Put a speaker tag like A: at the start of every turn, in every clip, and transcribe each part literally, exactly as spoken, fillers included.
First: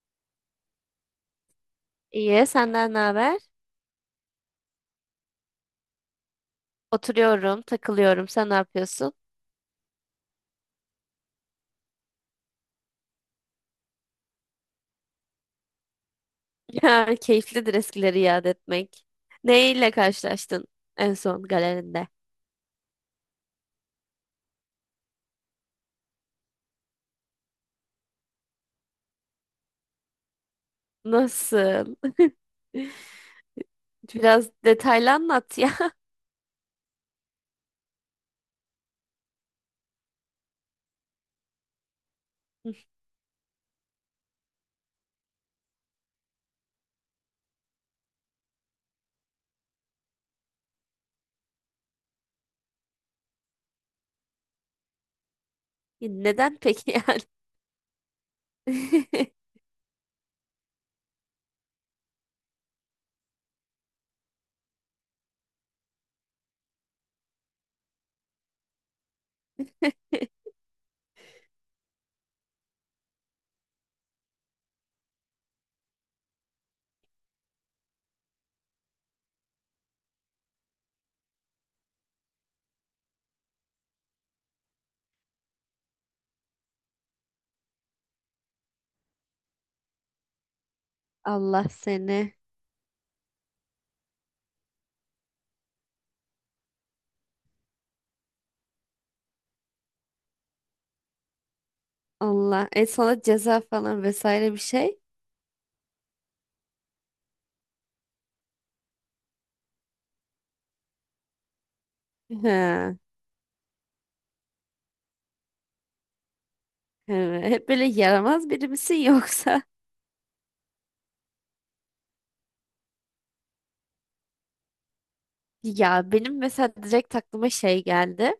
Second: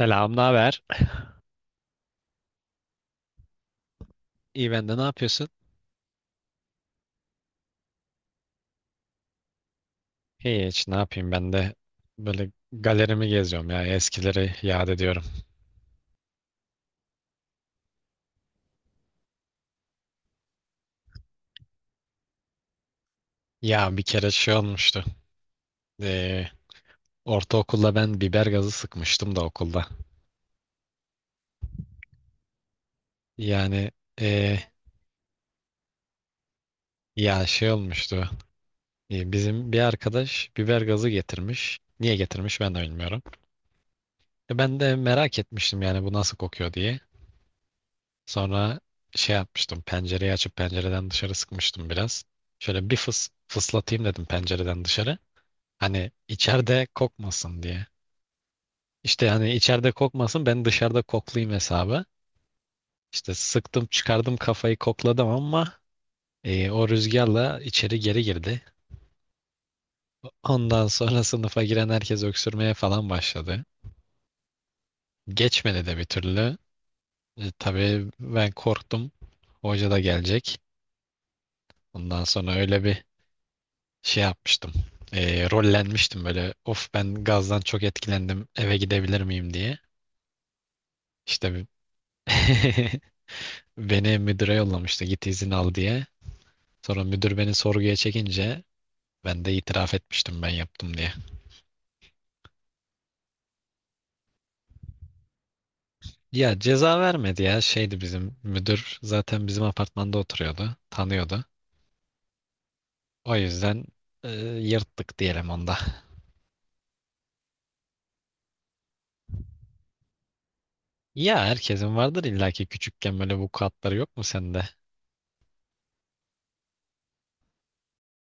A: Selam, ne haber?
B: İyi, senden ne haber?
A: İyi ben de, ne yapıyorsun?
B: Oturuyorum, takılıyorum. Sen ne yapıyorsun?
A: İyi, hiç ne yapayım ben de böyle galerimi geziyorum ya, eskileri yad ediyorum.
B: Ya, keyiflidir eskileri yad etmek. Neyle karşılaştın en son galerinde?
A: Ya bir kere şey olmuştu. Ee, ortaokulda ben biber gazı sıkmıştım da okulda.
B: Nasıl?
A: Yani
B: Biraz
A: ee,
B: detaylı anlat ya.
A: ya şey olmuştu. Ee, bizim bir arkadaş biber gazı getirmiş. Niye getirmiş ben de bilmiyorum. E, ben de merak etmiştim yani bu nasıl kokuyor diye. Sonra şey yapmıştım. Pencereyi açıp pencereden dışarı sıkmıştım biraz. Şöyle bir fıs fıslatayım dedim pencereden dışarı. Hani
B: Neden
A: içeride
B: peki yani?
A: kokmasın diye. İşte hani içeride kokmasın, ben dışarıda koklayayım hesabı. İşte sıktım, çıkardım kafayı kokladım ama e, o rüzgarla içeri geri girdi. Ondan sonra sınıfa giren herkes öksürmeye falan başladı. Geçmedi de bir türlü. E, tabii ben korktum. Hoca da gelecek. Ondan sonra öyle bir şey yapmıştım. E, rollenmiştim böyle. Of ben gazdan çok etkilendim, eve gidebilir miyim diye. İşte bir-
B: Allah seni.
A: beni müdüre yollamıştı. Git izin al diye. Sonra müdür beni sorguya çekince ben de itiraf etmiştim, ben yaptım diye.
B: Allah. E, sana ceza falan vesaire bir şey?
A: Ya ceza vermedi ya. Şeydi, bizim müdür zaten bizim apartmanda oturuyordu. Tanıyordu.
B: Ha,
A: O yüzden e, yırttık diyelim onda.
B: evet. Hep böyle yaramaz biri misin yoksa?
A: Ya herkesin vardır illaki, küçükken böyle vukuatları yok mu sende?
B: Ya benim mesela direkt aklıma şey geldi.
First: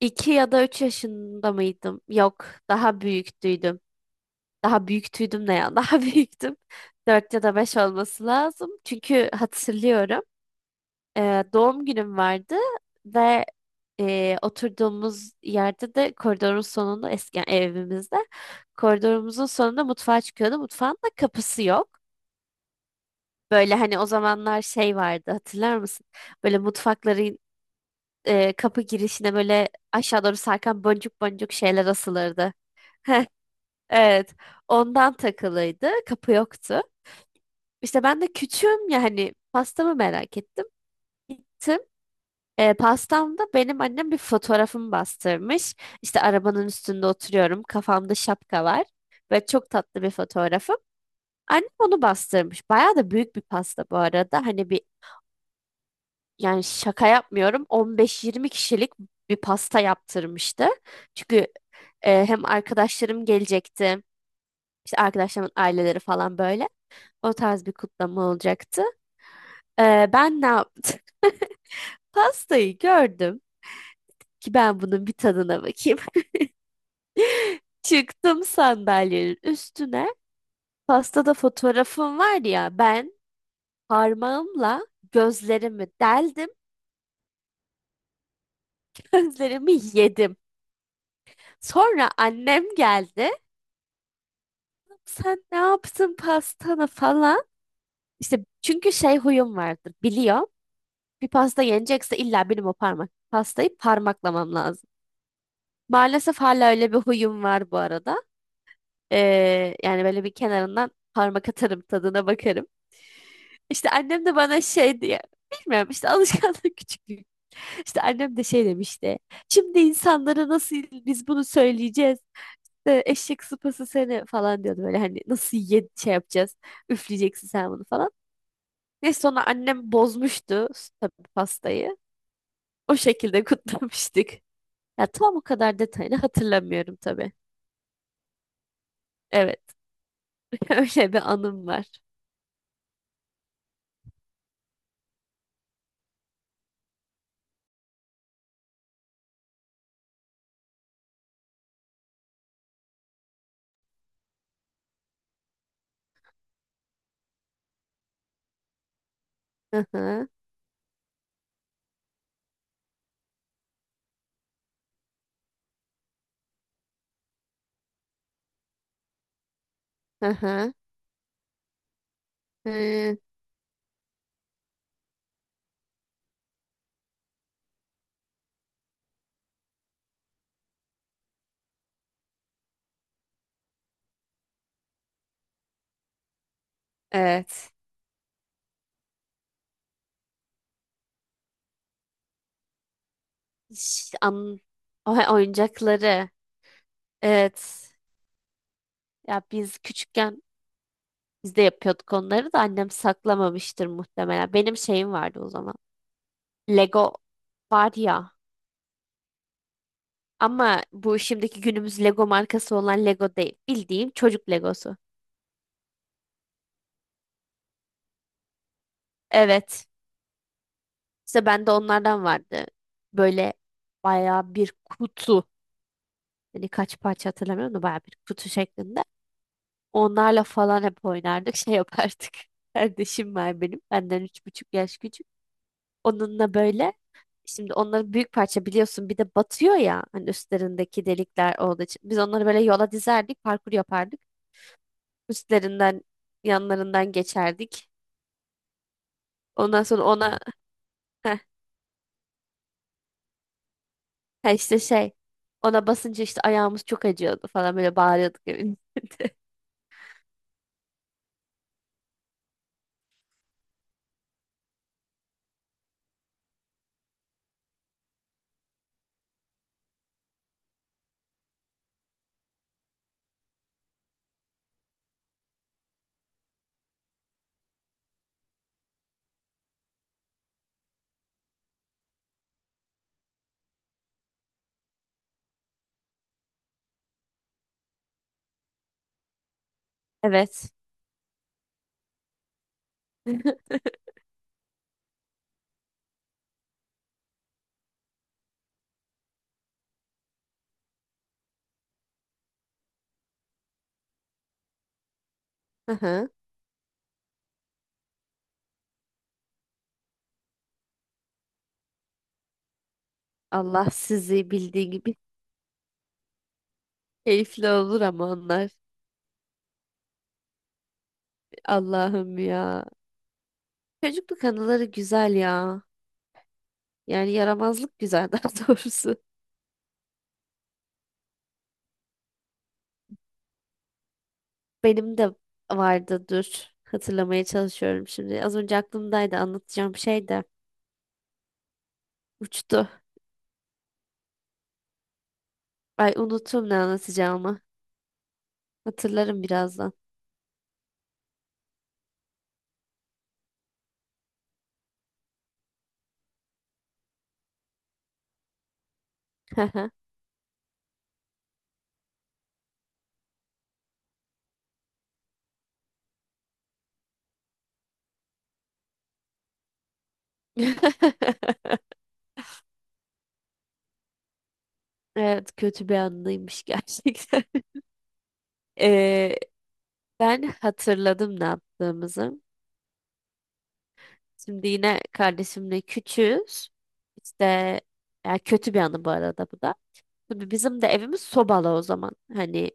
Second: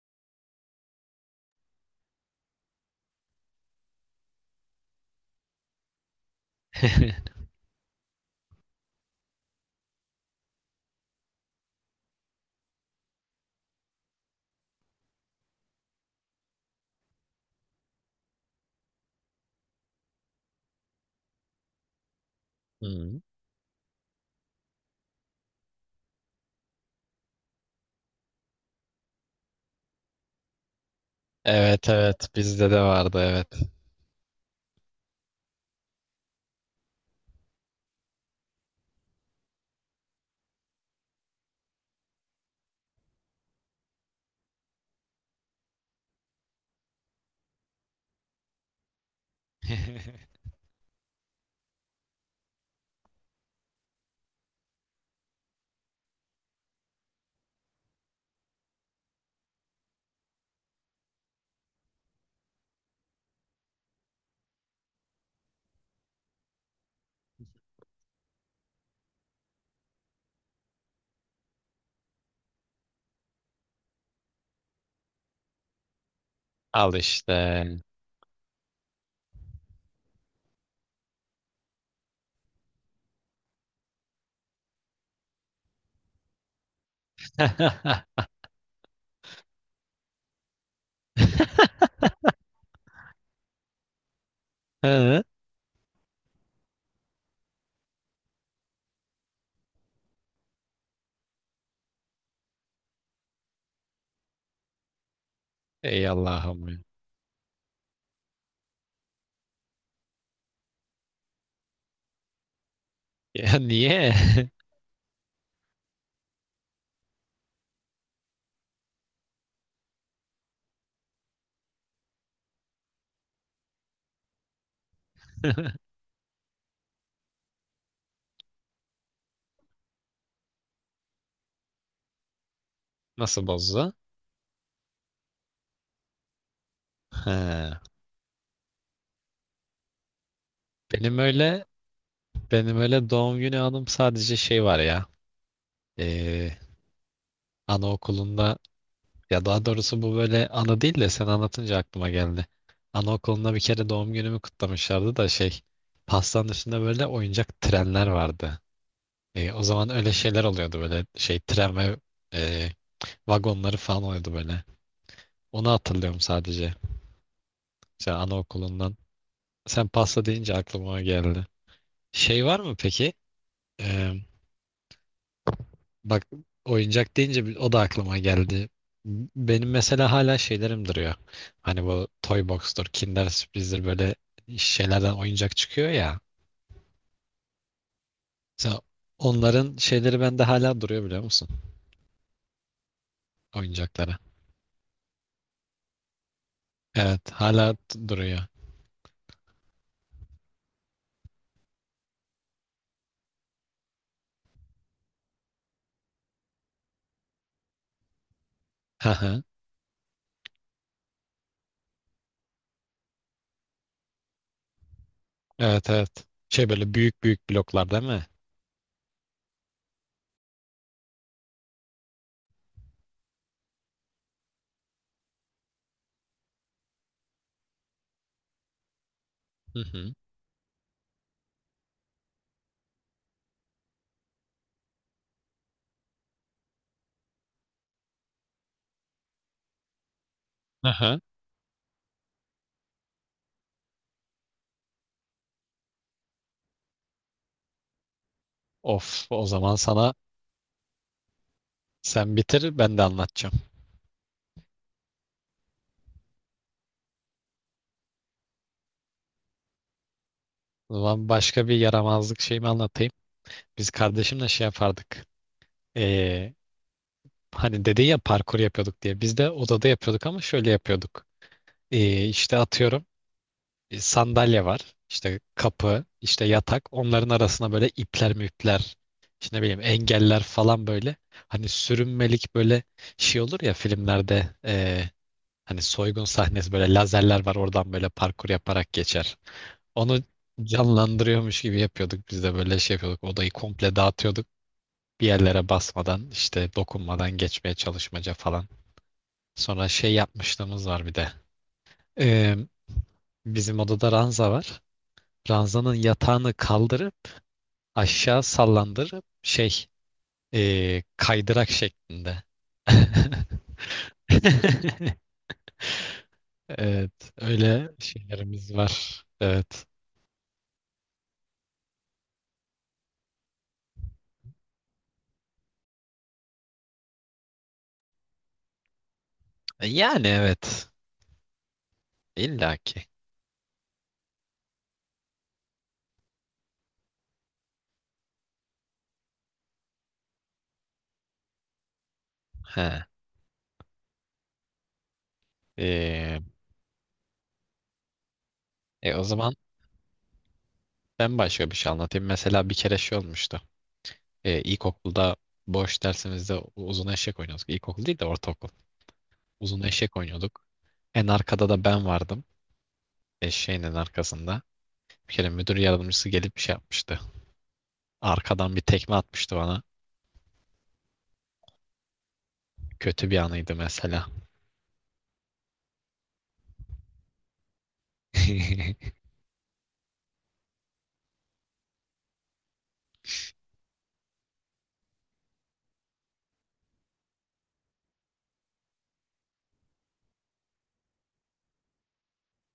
B: iki ya da üç yaşında mıydım? Yok, daha büyüktüydüm. Daha büyüktüydüm ne ya? Daha büyüktüm. Dört ya da beş olması lazım. Çünkü hatırlıyorum. e, Doğum günüm vardı ve e, oturduğumuz yerde de koridorun sonunda, eski yani evimizde koridorumuzun sonunda mutfağa çıkıyordu. Mutfağın da kapısı yok.
A: Hmm.
B: Böyle hani o zamanlar şey vardı, hatırlar mısın? Böyle mutfakların e, kapı girişine böyle aşağı doğru sarkan boncuk boncuk şeyler
A: Evet, evet,
B: asılırdı.
A: bizde de vardı, evet.
B: Evet. Ondan takılıydı. Kapı yoktu. İşte ben de küçüğüm, yani pastamı merak ettim. Gittim. E, pastamda benim annem bir fotoğrafımı bastırmış. İşte arabanın üstünde oturuyorum. Kafamda şapka var. Ve çok tatlı bir fotoğrafım. Annem onu bastırmış. Bayağı da büyük bir pasta bu arada. Hani bir, yani şaka yapmıyorum. on beş yirmi kişilik kişilik bir pasta yaptırmıştı. Çünkü e, hem arkadaşlarım gelecekti. İşte arkadaşlarımın aileleri falan böyle. O tarz bir kutlama olacaktı. Ee, ben ne yaptım? Pastayı gördüm ki ben bunun bir tadına bakayım.
A: Al işte.
B: Çıktım sandalyenin üstüne. Pastada fotoğrafım var ya, ben parmağımla gözlerimi deldim, gözlerimi yedim. Sonra annem geldi.
A: Hı?
B: Sen ne yaptın pastanı falan. İşte çünkü şey huyum vardır, biliyor. Bir pasta yenecekse illa benim o parmak pastayı parmaklamam lazım.
A: Ey
B: Maalesef
A: Allah'ım,
B: hala
A: ya.
B: öyle bir huyum var bu arada. Ee, yani böyle bir kenarından parmak atarım, tadına bakarım.
A: Ya
B: İşte
A: niye?
B: annem de bana şey diye bilmiyorum, işte alışkanlık küçüklük. İşte annem de şey demişti. Şimdi insanlara nasıl biz bunu söyleyeceğiz? Ee, Eşek sıpası seni falan diyordu böyle, hani nasıl ye şey yapacağız? Üfleyeceksin sen bunu falan. Neyse sonra annem bozmuştu tabii pastayı. O şekilde
A: Nasıl bozdu?
B: kutlamıştık. Ya tam o kadar detayını hatırlamıyorum tabii.
A: Ha.
B: Evet, öyle
A: Benim
B: bir
A: öyle
B: anım var.
A: benim öyle doğum günü anım sadece, şey var ya. Ee, Anaokulunda, ya daha doğrusu bu böyle anı değil de sen anlatınca aklıma geldi. Anaokulunda bir kere doğum günümü kutlamışlardı da şey, pastanın üstünde böyle oyuncak trenler vardı. E, o
B: Hı
A: zaman öyle
B: hı.
A: şeyler oluyordu böyle, şey tren ve e, vagonları falan oluyordu böyle. Onu hatırlıyorum sadece. Mesela anaokulundan. Sen pasta
B: Hı
A: deyince
B: hı.
A: aklıma o geldi. Şey var mı peki?
B: Hı.
A: E, bak, oyuncak deyince bir- o da aklıma geldi. Benim mesela hala şeylerim duruyor. Hani bu Toy Box'tur, Kinder Sürpriz'dir, böyle şeylerden oyuncak çıkıyor ya.
B: Evet.
A: Mesela onların şeyleri bende hala duruyor biliyor musun? Oyuncakları.
B: Ş- An o oyuncakları.
A: Evet, hala
B: Evet.
A: duruyor.
B: Ya biz küçükken biz de yapıyorduk onları da annem saklamamıştır muhtemelen. Benim şeyim vardı o zaman. Lego var ya. Ama bu şimdiki günümüz Lego markası olan Lego değil. Bildiğim çocuk Legosu.
A: Evet, evet. Şey böyle büyük büyük bloklar değil mi?
B: Evet. İşte bende onlardan vardı. Böyle bayağı bir kutu. Hani kaç parça hatırlamıyorum da bayağı bir kutu şeklinde.
A: Hı hı.
B: Onlarla falan hep oynardık. Şey yapardık. Kardeşim var benim. Benden üç buçuk yaş küçük. Onunla böyle şimdi onları büyük parça biliyorsun, bir de batıyor ya hani üstlerindeki
A: Aha.
B: delikler olduğu için. Biz onları böyle yola dizerdik, parkur yapardık. Üstlerinden, yanlarından geçerdik.
A: Of, o zaman
B: Ondan sonra
A: sana,
B: ona heh,
A: sen bitir ben de anlatacağım.
B: ha işte şey, ona basınca işte ayağımız çok acıyordu falan böyle bağırıyorduk evin içinde.
A: O zaman başka bir yaramazlık şeyimi anlatayım. Biz kardeşimle şey yapardık. Ee, Hani dedin ya parkur yapıyorduk diye. Biz de odada yapıyorduk ama şöyle yapıyorduk. Ee, işte atıyorum, e, sandalye var, işte kapı, işte yatak. Onların arasına böyle ipler müpler, işte ne bileyim engeller falan böyle. Hani sürünmelik böyle şey olur ya filmlerde. E, hani soygun sahnesi böyle, lazerler var, oradan böyle parkur yaparak geçer. Onu
B: Evet.
A: canlandırıyormuş gibi yapıyorduk, biz de böyle şey yapıyorduk. Odayı komple dağıtıyorduk. Bir yerlere basmadan, işte dokunmadan geçmeye çalışmaca falan. Sonra şey yapmışlığımız var bir de. Ee, Bizim odada ranza var.
B: Hı
A: Ranzanın
B: hı.
A: yatağını kaldırıp aşağı sallandırıp şey, ee, kaydırak şeklinde.
B: Allah sizi bildiği gibi
A: Evet,
B: keyifli
A: öyle
B: olur ama onlar.
A: şeylerimiz var. Evet.
B: Allah'ım ya. Çocukluk anıları güzel ya. Yani yaramazlık güzel daha doğrusu.
A: Yani evet. İlla ki.
B: Benim de vardı, dur. Hatırlamaya çalışıyorum şimdi. Az önce aklımdaydı, anlatacağım şey de uçtu.
A: He.
B: Ay,
A: Ee,
B: unuttum ne anlatacağımı.
A: e, o
B: Hatırlarım
A: zaman
B: birazdan.
A: ben başka bir şey anlatayım. Mesela bir kere şey olmuştu. Ee, ilkokulda boş dersimizde uzun eşek oynuyorduk. İlkokul değil de ortaokul. Uzun eşek oynuyorduk. En arkada da ben vardım. Eşeğin en arkasında. Bir kere müdür yardımcısı gelip bir şey yapmıştı. Arkadan bir tekme atmıştı bana. Kötü bir anıydı mesela.
B: Evet, kötü bir anıymış gerçekten. Ee, Ben hatırladım ne yaptığımızı. Şimdi yine kardeşimle küçüğüz. İşte ya kötü bir anı bu arada bu da. Tabii bizim de evimiz sobalı o zaman. Hani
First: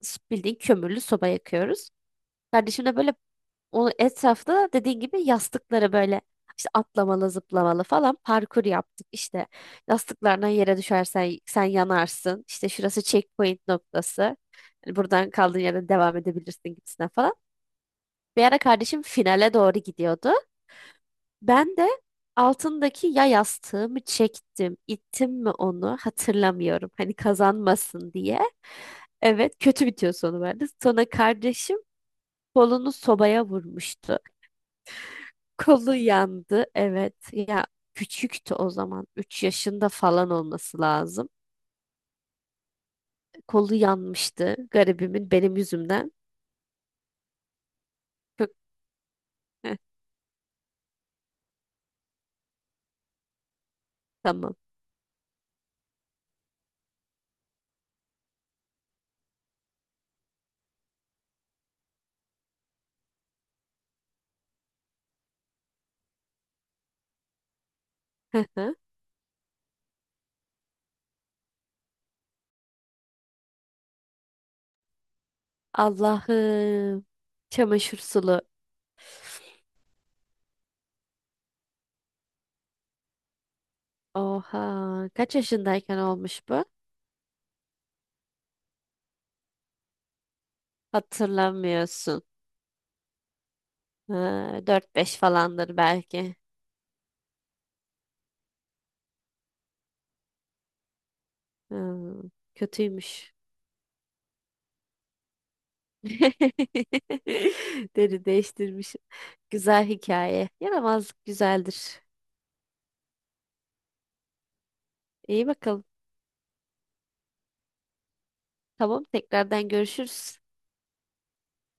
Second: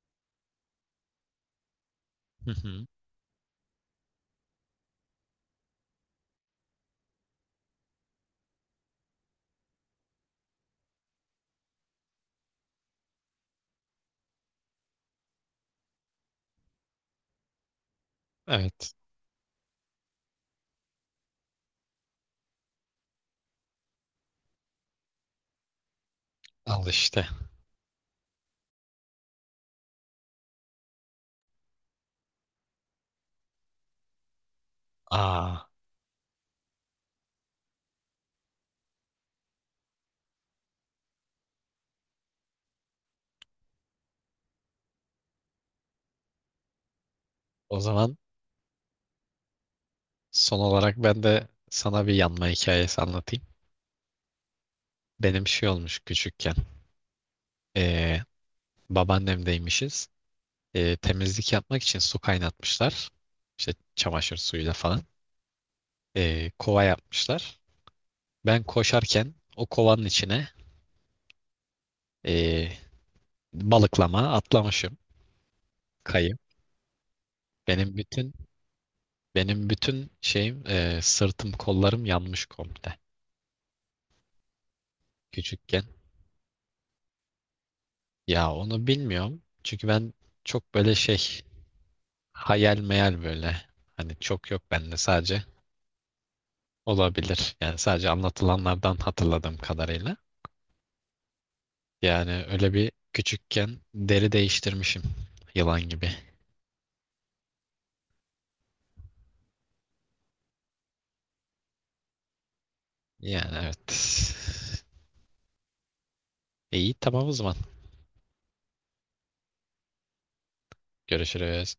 B: s- bildiğin kömürlü soba yakıyoruz.
A: Hı
B: Kardeşim
A: hı.
B: de böyle o etrafta dediğin gibi yastıkları böyle işte atlamalı, zıplamalı falan parkur yaptık. İşte yastıklardan yere düşersen sen yanarsın. İşte şurası checkpoint noktası. Hani buradan kaldığın yerden devam edebilirsin gibisine falan. Bir ara
A: Evet.
B: kardeşim finale doğru gidiyordu. Ben de altındaki, ya yastığımı çektim, ittim mi onu
A: Al
B: hatırlamıyorum. Hani
A: işte.
B: kazanmasın diye. Evet, kötü bitiyor sonu verdi. Sonra kardeşim kolunu sobaya vurmuştu.
A: Aa,
B: Kolu yandı. Evet. Ya küçüktü o zaman. Üç yaşında falan olması lazım. Kolu yanmıştı garibimin benim yüzümden.
A: o zaman
B: Çok- heh,
A: son olarak ben de sana bir yanma hikayesi anlatayım.
B: tamam.
A: Benim şey olmuş küçükken. Ee, Babaannemdeymişiz. Ee, temizlik yapmak için su kaynatmışlar. İşte çamaşır suyuyla falan. Ee, kova yapmışlar.
B: Hı
A: Ben
B: hı.
A: koşarken o kovanın içine ee, balıklama atlamışım. Kayıp.
B: Allah'ım.
A: Benim
B: Çamaşır
A: bütün
B: sulu.
A: benim bütün şeyim, ee, sırtım, kollarım yanmış komple.
B: Oha. Kaç
A: Küçükken.
B: yaşındayken olmuş bu?
A: Ya onu bilmiyorum. Çünkü ben çok böyle şey,
B: Hatırlamıyorsun.
A: hayal meyal böyle. Hani çok yok
B: Ha,
A: bende
B: dört beş
A: sadece.
B: falandır belki.
A: Olabilir. Yani sadece anlatılanlardan hatırladığım kadarıyla.
B: Hmm,
A: Yani öyle bir
B: kötüymüş.
A: küçükken deri değiştirmişim. Yılan gibi.
B: Deri değiştirmiş. Güzel hikaye. Yaramazlık güzeldir.
A: Yani evet.
B: İyi bakalım.
A: İyi, tamam o zaman.
B: Tamam, tekrardan görüşürüz.
A: Görüşürüz.